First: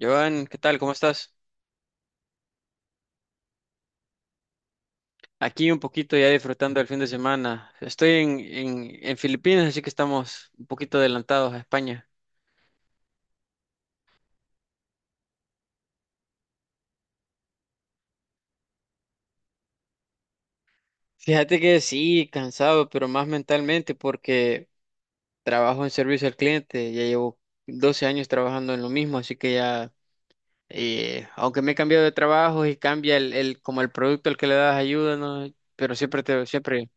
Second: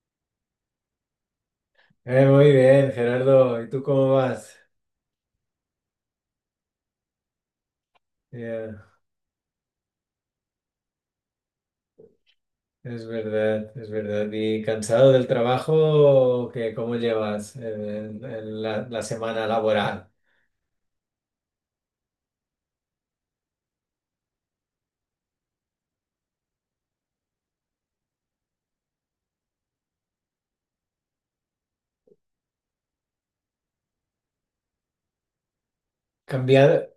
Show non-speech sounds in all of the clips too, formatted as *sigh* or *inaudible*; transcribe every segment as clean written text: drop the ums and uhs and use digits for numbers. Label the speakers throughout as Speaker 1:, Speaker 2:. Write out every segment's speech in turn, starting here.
Speaker 1: Joan, ¿qué tal? ¿Cómo estás?
Speaker 2: Muy bien, Gerardo. ¿Y tú cómo vas?
Speaker 1: Aquí un poquito ya disfrutando el fin de semana. Estoy en,
Speaker 2: Ya,
Speaker 1: en, en Filipinas, así que estamos un poquito adelantados a España.
Speaker 2: es verdad, es verdad. ¿Y cansado del trabajo o qué? ¿Cómo llevas la semana laboral?
Speaker 1: Fíjate que sí, cansado, pero más mentalmente porque trabajo en servicio al cliente. Ya llevo 12 años trabajando en lo mismo, así que ya, aunque me he cambiado de trabajo y cambia como el producto al que le das ayuda, ¿no? Pero siempre te, siempre.
Speaker 2: Cambiado,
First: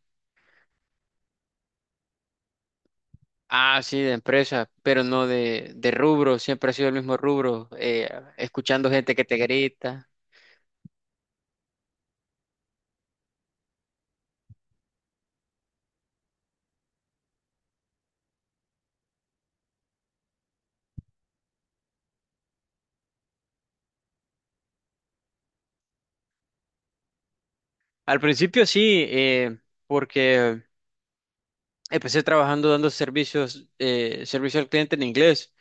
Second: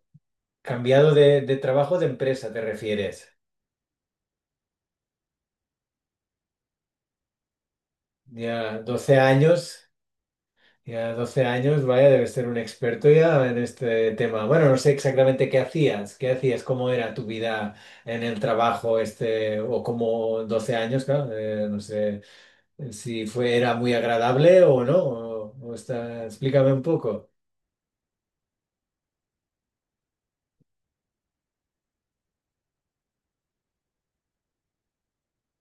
Speaker 2: cambiado de trabajo de empresa, ¿te refieres?
Speaker 1: Ah, sí, de empresa, pero no de rubro, siempre ha sido el mismo rubro,
Speaker 2: Ya
Speaker 1: escuchando gente
Speaker 2: 12
Speaker 1: que te
Speaker 2: años,
Speaker 1: grita.
Speaker 2: ya 12 años, vaya, debes ser un experto ya en este tema. Bueno, no sé exactamente qué hacías, cómo era tu vida en el trabajo este, o cómo 12 años, claro, no sé. Si fue, era muy agradable o no, o está, explícame un poco.
Speaker 1: Al principio sí, porque empecé trabajando dando servicios, servicio al cliente en inglés.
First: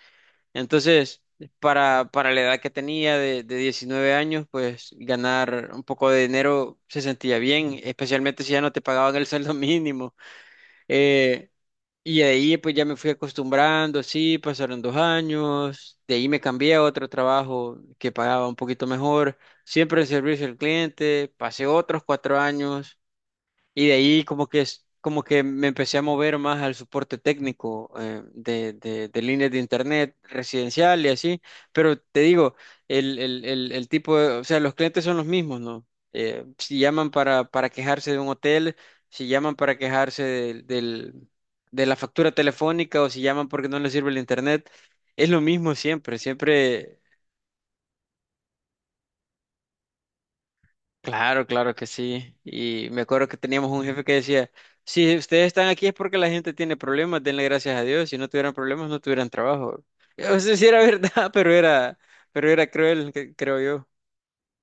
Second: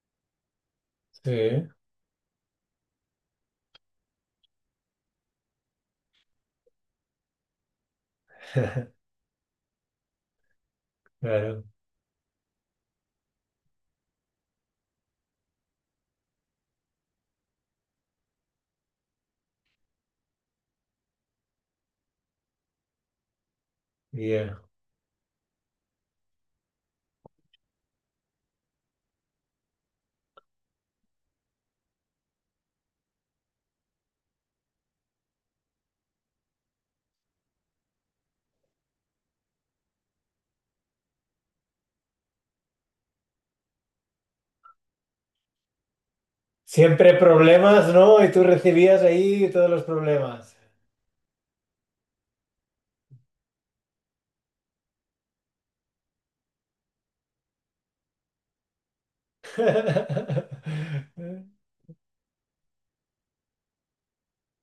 Speaker 1: Entonces,
Speaker 2: Sí,
Speaker 1: para la edad que tenía de 19 años, pues ganar un poco de dinero se sentía bien, especialmente si ya no te
Speaker 2: *laughs*
Speaker 1: pagaban el *laughs* sueldo mínimo. Eh,
Speaker 2: claro,
Speaker 1: Y de ahí pues ya me fui acostumbrando, sí, pasaron 2 años, de ahí me cambié a otro trabajo que pagaba un poquito mejor, siempre en servicio al cliente, pasé otros 4 años y de ahí como que
Speaker 2: ya.
Speaker 1: es como que me empecé a mover más al soporte técnico de líneas de internet residencial y así. Pero te digo, el tipo de... O sea, los clientes son los mismos, ¿no? Si llaman para quejarse de un hotel, si llaman para quejarse de la factura telefónica o si llaman porque no les sirve el internet, es lo mismo siempre. Siempre.
Speaker 2: Siempre problemas, ¿no? Y tú recibías ahí todos los problemas.
Speaker 1: Claro, claro que sí. Y me acuerdo que teníamos un jefe que decía, si ustedes están aquí es porque la gente tiene problemas, denle gracias a Dios. Si no tuvieran problemas, no tuvieran trabajo. *laughs* No sé si era verdad, *laughs*
Speaker 2: *laughs*
Speaker 1: pero era cruel, que- creo yo.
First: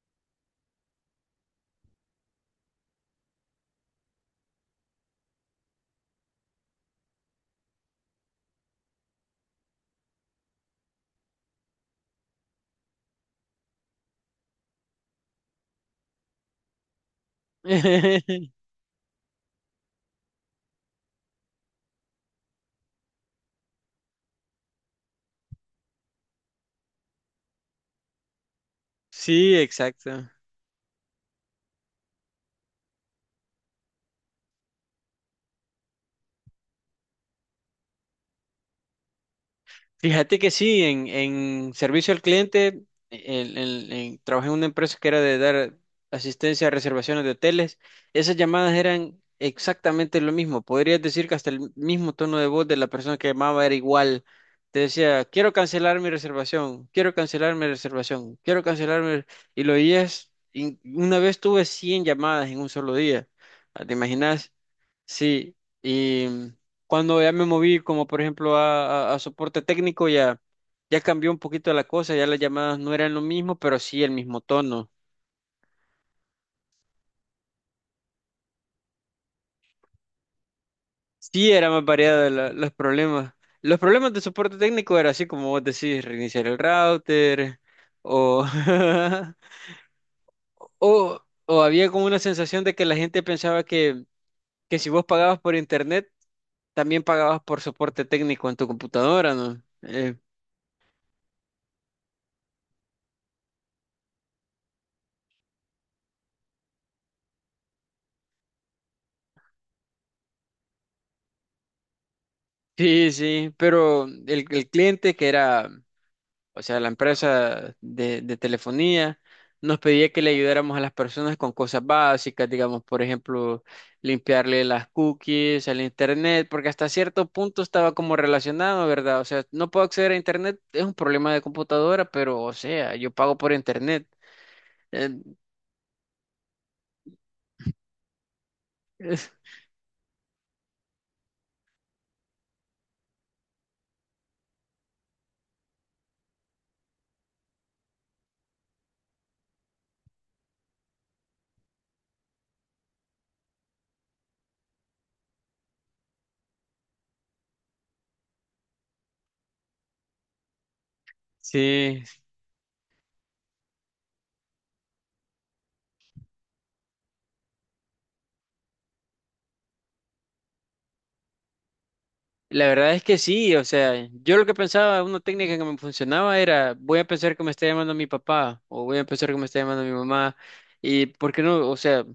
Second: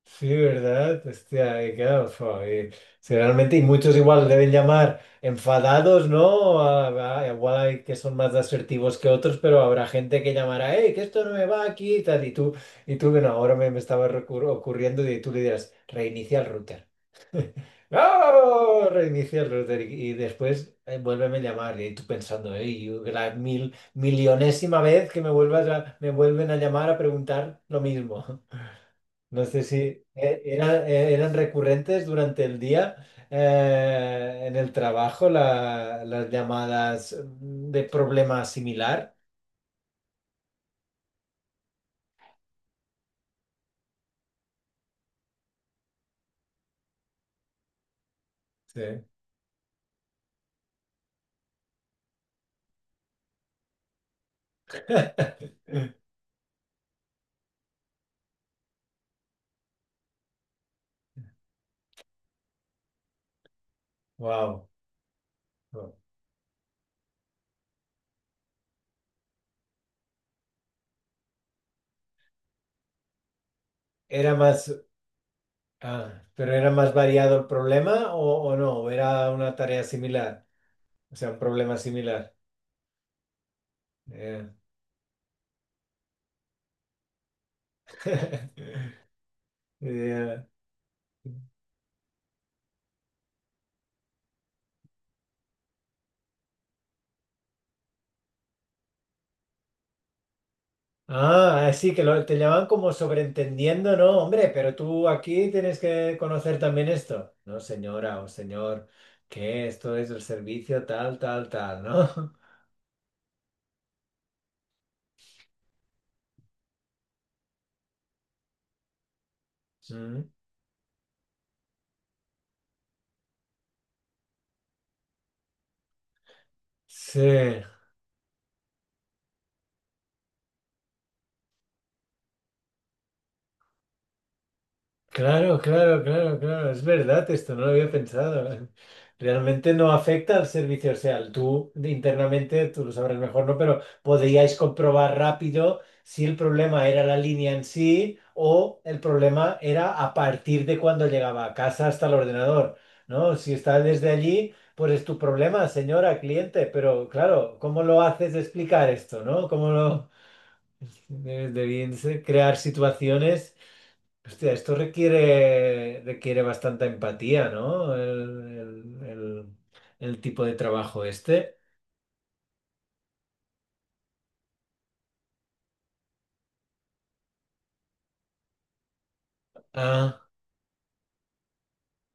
Speaker 2: Sí, ¿verdad? Hostia, claro, fua, sí, realmente, y muchos igual deben llamar enfadados, ¿no? Igual hay que son más asertivos que otros, pero habrá gente que llamará, hey, que esto no me va aquí y tal, y tú, bueno, ahora me estaba ocurriendo y tú le dirás, reinicia el router.
Speaker 1: *laughs*
Speaker 2: ¡No! Reinicia el router y después vuélveme a llamar y tú pensando, hey, la millonésima vez que me vuelvas a, me vuelven a llamar a preguntar lo mismo. No
Speaker 1: Sí,
Speaker 2: sé si
Speaker 1: exacto.
Speaker 2: eran recurrentes durante el día en el trabajo las llamadas de problema similar.
Speaker 1: Fíjate que sí, en servicio al cliente, trabajé en una empresa que era de dar asistencia a reservaciones de hoteles. Esas llamadas
Speaker 2: Sí.
Speaker 1: eran exactamente lo mismo. Podrías decir que hasta el mismo tono de voz de la persona que llamaba era igual. Te decía, quiero
Speaker 2: *laughs*
Speaker 1: cancelar mi reservación, quiero cancelar mi reservación, quiero cancelar mi... Y lo oías, y una vez tuve 100 llamadas en un solo día. Ah, ¿te imaginas?
Speaker 2: Wow.
Speaker 1: Sí, y... Cuando ya me moví, como por ejemplo a, a soporte técnico, ya, ya cambió un poquito la cosa, ya las llamadas no eran lo mismo, pero sí el
Speaker 2: Era
Speaker 1: mismo
Speaker 2: más,
Speaker 1: tono.
Speaker 2: ah, pero era más variado el problema o no, ¿o era una tarea similar, o sea, un
Speaker 1: Sí, era
Speaker 2: problema
Speaker 1: más variada
Speaker 2: similar?
Speaker 1: la- los problemas. Los problemas de
Speaker 2: Yeah.
Speaker 1: soporte técnico era así como vos decís, reiniciar el router o,
Speaker 2: *laughs*
Speaker 1: *laughs*
Speaker 2: Yeah.
Speaker 1: o había como una sensación de que la gente pensaba que si vos pagabas por internet, también pagabas por soporte técnico en tu computadora, ¿no?
Speaker 2: Ah, sí, que lo, te llaman como sobreentendiendo, ¿no? Hombre, pero tú aquí tienes que conocer también esto. No, señora o señor, que esto es el servicio tal, tal, tal, ¿no? *laughs*
Speaker 1: Sí, sí, pero el cliente que era... O sea, la empresa de telefonía, nos pedía que
Speaker 2: Mm.
Speaker 1: le ayudáramos a las personas con cosas básicas, digamos, por ejemplo, limpiarle las cookies al internet, porque hasta cierto
Speaker 2: Sí.
Speaker 1: punto estaba como relacionado, ¿verdad? O sea, no puedo acceder a internet, es un problema de computadora, pero, o sea, yo pago por internet. Eh,
Speaker 2: Claro, claro, claro, claro, es verdad esto, no lo había pensado.
Speaker 1: es- *laughs*
Speaker 2: Realmente no afecta al servicio, o sea, tú internamente, tú lo sabrás mejor, ¿no? Pero podríais comprobar rápido si el problema era la línea en sí o el problema era a partir de cuando llegaba a casa hasta el ordenador, ¿no? Si está desde allí, pues es tu problema, señora, cliente, pero claro, ¿cómo lo haces explicar esto, ¿no? ¿Cómo lo... Debían
Speaker 1: Sí,
Speaker 2: crear situaciones. Hostia, esto requiere, requiere bastante empatía, ¿no? El- el- el tipo de trabajo este.
Speaker 1: la verdad es que sí, o sea, yo lo que pensaba, una técnica que me funcionaba era, voy a pensar que me está llamando mi papá o voy a pensar que me está llamando mi
Speaker 2: Ah,
Speaker 1: mamá y, ¿por qué no? O sea,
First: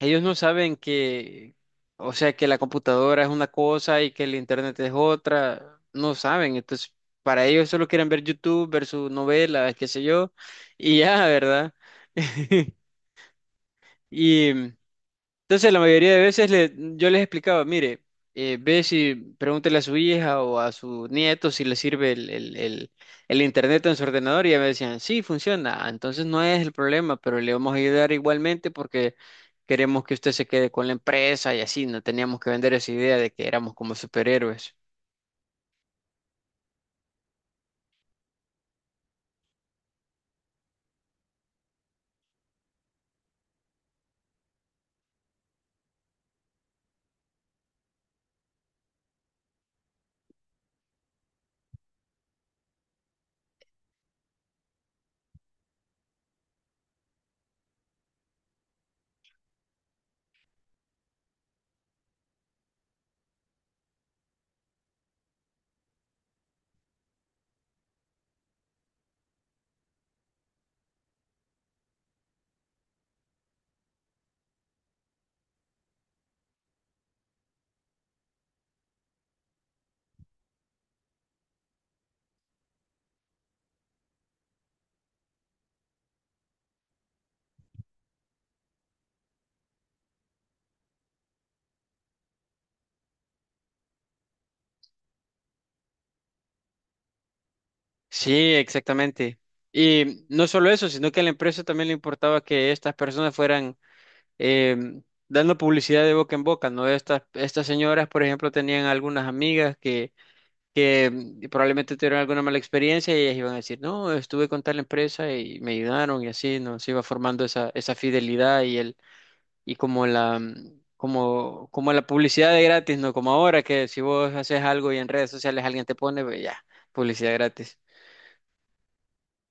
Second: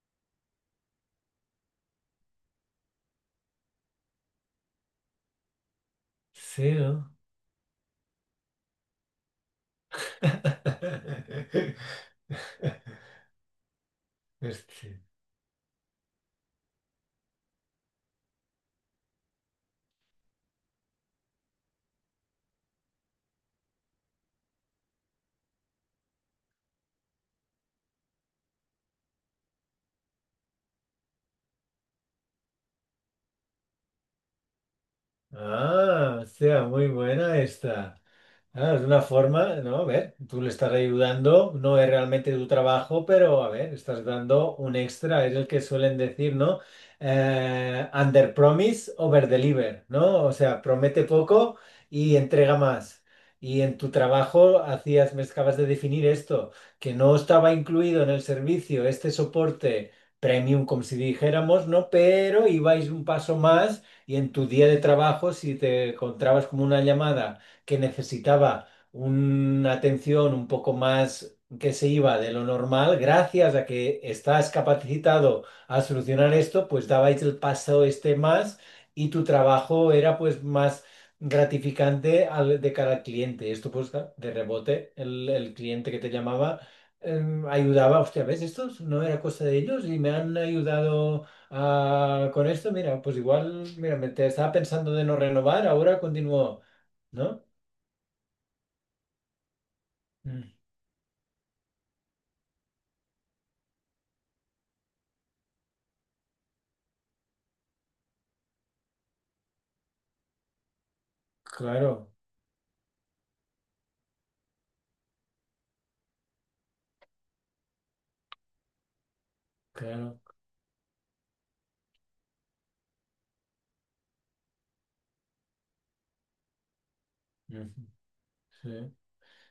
Speaker 1: ellos no saben que, o sea, que la computadora es una cosa y que el internet es otra, no saben.
Speaker 2: sí,
Speaker 1: Entonces,
Speaker 2: ¿no?
Speaker 1: para ellos solo quieren ver YouTube, ver sus novelas, qué sé yo, y ya, ¿verdad?
Speaker 2: *laughs*
Speaker 1: *laughs* Y entonces,
Speaker 2: Hostia.
Speaker 1: la mayoría de veces le- yo les explicaba, mire, ve si pregúntele a su hija o a su nieto si le sirve el internet en su ordenador y ya me decían, sí, funciona. Ah, entonces no es el problema, pero le vamos a ayudar igualmente porque queremos que usted se quede con la empresa y así, no teníamos que vender esa idea de que éramos como superhéroes.
Speaker 2: Ah, hostia, muy buena esta. Ah, es una forma, ¿no? A ver, tú le estás ayudando, no es realmente tu trabajo, pero a ver, estás dando un extra, es el que suelen decir, ¿no? Under promise, over deliver, ¿no? O sea, promete poco y entrega más. Y en tu trabajo hacías, me acabas de definir esto, que no estaba incluido en el servicio este soporte premium, como si dijéramos, ¿no? Pero ibais un paso más y en tu día de trabajo, si te encontrabas como una llamada que necesitaba una atención un poco más que se iba de lo normal, gracias a que estás capacitado a solucionar esto, pues dabais el paso este más y tu trabajo era pues más gratificante de cara al cliente. Esto pues claro, de rebote, el cliente que te llamaba ayudaba, hostia, ¿ves? Esto no era cosa de ellos y me han ayudado con esto, mira, pues igual, mira, me te estaba pensando de no renovar, ahora continúo, ¿no?
Speaker 1: Sí, exactamente. Y no
Speaker 2: Mm.
Speaker 1: solo eso, sino que a la empresa también le importaba que estas personas fueran eh, dando publicidad de boca en boca, ¿no? Estas, estas señoras, por ejemplo, tenían algunas amigas que mm, probablemente
Speaker 2: Claro,
Speaker 1: tuvieron alguna mala experiencia y ellas iban a decir, no, estuve con tal empresa y me ayudaron y así, ¿no? Se iba formando esa, esa fidelidad y el, y como
Speaker 2: claro.
Speaker 1: la, mm, como, como la publicidad de gratis, ¿no? Como ahora que si vos haces algo y en redes sociales alguien te pone, pues ya, publicidad
Speaker 2: Ujú,
Speaker 1: gratis.
Speaker 2: sí.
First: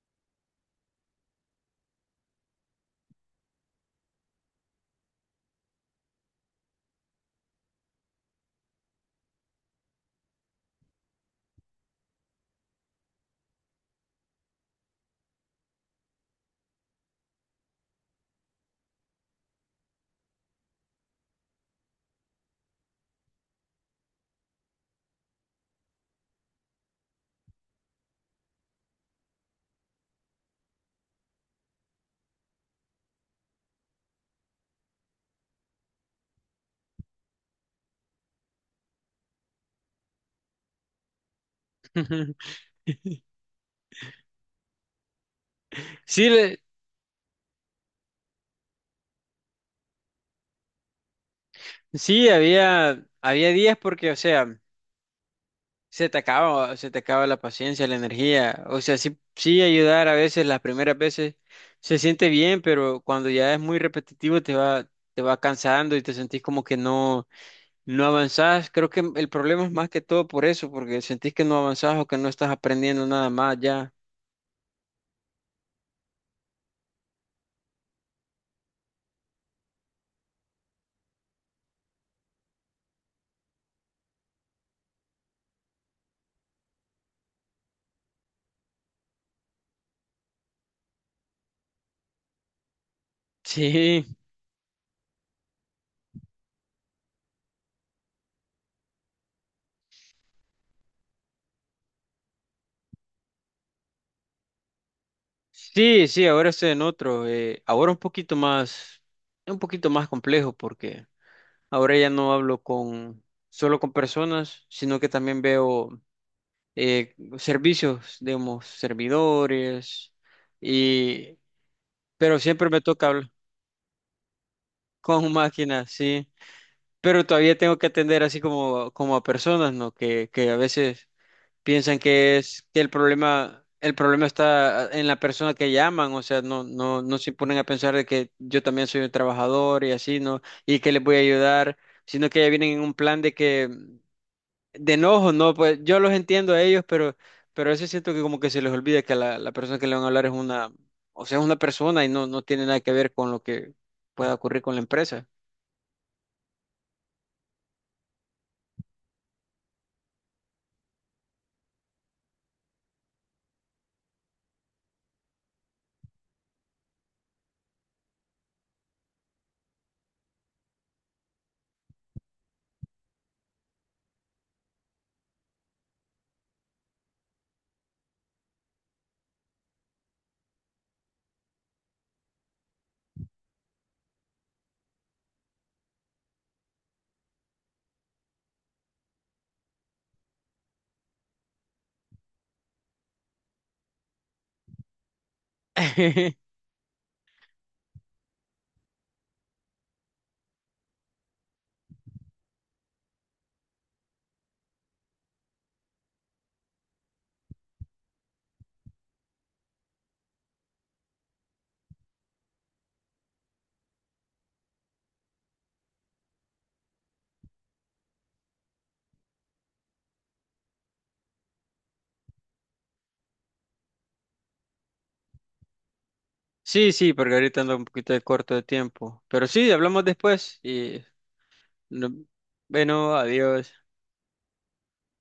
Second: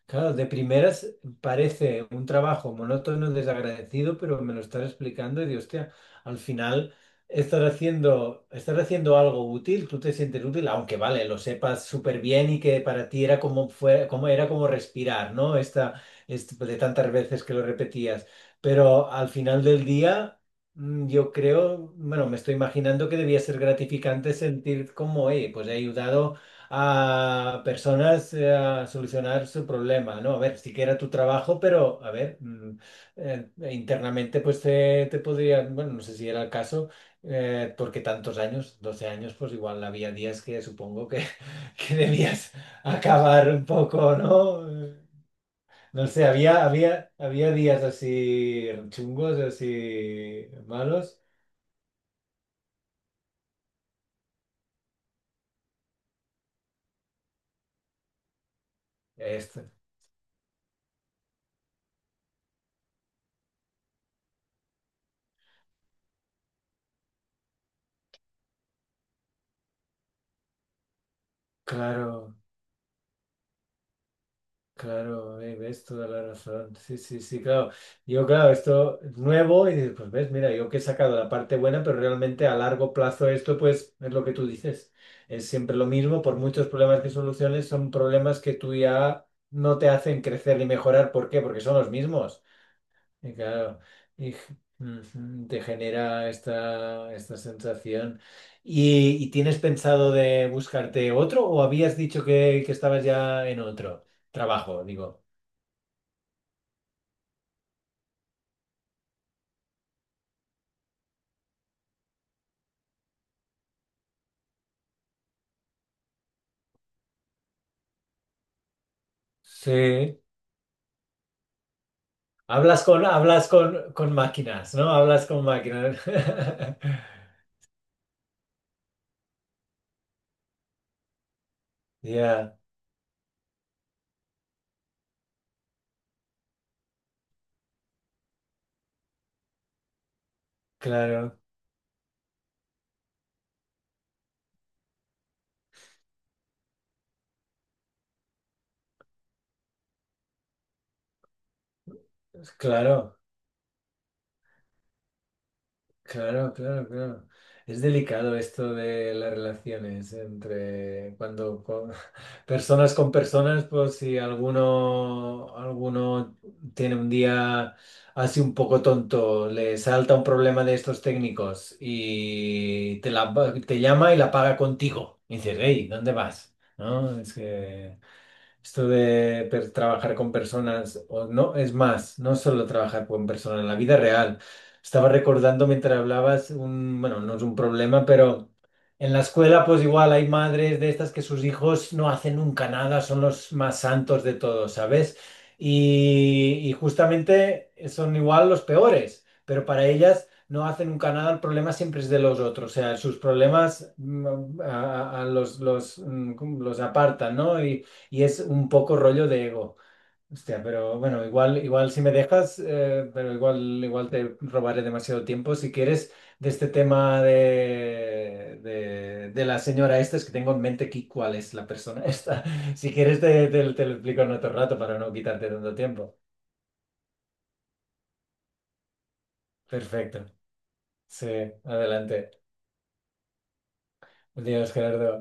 Speaker 2: Claro, de primeras parece un trabajo monótono, desagradecido, pero me lo estás explicando y digo, hostia, al final estás haciendo algo útil, tú te sientes útil, aunque vale, lo sepas súper bien y que para ti era como fue, como era como respirar, ¿no? Pues, de tantas veces que lo repetías. Pero al final del día, yo creo, bueno, me estoy imaginando que debía ser gratificante sentir como, hey, pues he ayudado a personas a solucionar su problema, ¿no? A ver, sí que era tu trabajo, pero a ver, e internamente pues te podrían, bueno, no sé si era el caso, porque tantos años, 12 años, pues igual había días que supongo que, *laughs* que debías
Speaker 1: *laughs*
Speaker 2: acabar un poco, ¿no? No sé,
Speaker 1: Sí, le-
Speaker 2: había, había, había días así chungos, así malos.
Speaker 1: sí, había, había días porque, o sea, se te acaba, se te acaba la paciencia, la energía. O sea, sí, sí
Speaker 2: Esto
Speaker 1: ayudar a veces, las primeras veces se siente bien, pero cuando ya es muy repetitivo te va cansando y te sentís como que no, no avanzás. Creo que el problema es más que todo por eso, porque sentís que no avanzás o que no
Speaker 2: claro.
Speaker 1: estás aprendiendo nada más ya.
Speaker 2: Claro, ves toda la razón. Sí, sí, sí, claro. Yo, claro, esto es nuevo y dices, pues ves, mira, yo que he sacado la parte buena, pero realmente a largo plazo esto, pues, es lo que tú dices. Es siempre lo mismo, por muchos problemas que soluciones, son problemas que tú ya no te hacen crecer ni mejorar. ¿Por qué? Porque son los mismos. Y claro,
Speaker 1: *laughs* Sí,
Speaker 2: y, ujú, te genera esta, esta sensación. Y tienes pensado de buscarte otro o habías dicho que estabas ya en otro trabajo, digo?
Speaker 1: sí, sí, ahora estoy en otro. Eh, ahora un poquito más complejo, porque ahora ya no hablo con, solo con personas, sino que también veo. Eh, servicios, digamos, servidores,
Speaker 2: Sí,
Speaker 1: y, pero siempre me toca hablar
Speaker 2: hablas con máquinas, ¿no?
Speaker 1: *laughs*
Speaker 2: Hablas
Speaker 1: con
Speaker 2: con
Speaker 1: máquinas,
Speaker 2: máquinas.
Speaker 1: sí,
Speaker 2: *laughs*
Speaker 1: pero todavía tengo que atender así como, como a personas, ¿no? Que a veces piensan que
Speaker 2: Ya,
Speaker 1: es que el problema está en la persona que llaman, o sea, no, no, no se ponen a pensar de que yo también soy un trabajador y así, ¿no? Y que les voy a
Speaker 2: claro,
Speaker 1: ayudar, sino que ya vienen en un plan de que... De enojo, no, pues yo los entiendo a ellos, pero a veces siento que como que se les olvida que la persona que le van a hablar es una, o sea, es una persona y no, no tiene nada que ver
Speaker 2: claro.
Speaker 1: con lo que pueda ocurrir con la empresa.
Speaker 2: Claro, claro, claro. Es delicado esto de las relaciones entre cuando *laughs* personas con personas, pues si alguno, alguno tiene un día así un poco tonto, le salta un problema de estos técnicos y te, la, te llama y la paga contigo. Y dices, hey, ¿dónde vas? ¿No? Es que... Esto de trabajar con personas, o no, es más, no solo trabajar con personas, en la vida real. Estaba recordando mientras hablabas, un, bueno, no es un problema, pero en la escuela pues igual hay madres de estas que sus hijos no hacen nunca nada, son los más santos de todos, ¿sabes?
Speaker 1: *laughs*
Speaker 2: Y justamente son igual los peores, pero para ellas no hacen nunca nada, el problema siempre es de los otros, o sea, sus problemas a los, los apartan, ¿no? Y es un poco rollo de ego. Hostia, pero bueno, igual, igual si me dejas, pero igual, igual te robaré demasiado tiempo. Si quieres, de este tema de la señora esta, es que tengo en mente aquí cuál es la persona esta. *laughs* Si quieres, te, te lo explico en otro rato para no quitarte tanto tiempo.
Speaker 1: Sí, sí, porque ahorita ando un poquito de corto de tiempo, pero sí, hablamos
Speaker 2: Perfecto.
Speaker 1: después y
Speaker 2: Sí,
Speaker 1: no-
Speaker 2: adelante.
Speaker 1: bueno, adiós.
Speaker 2: Adiós, Gerardo.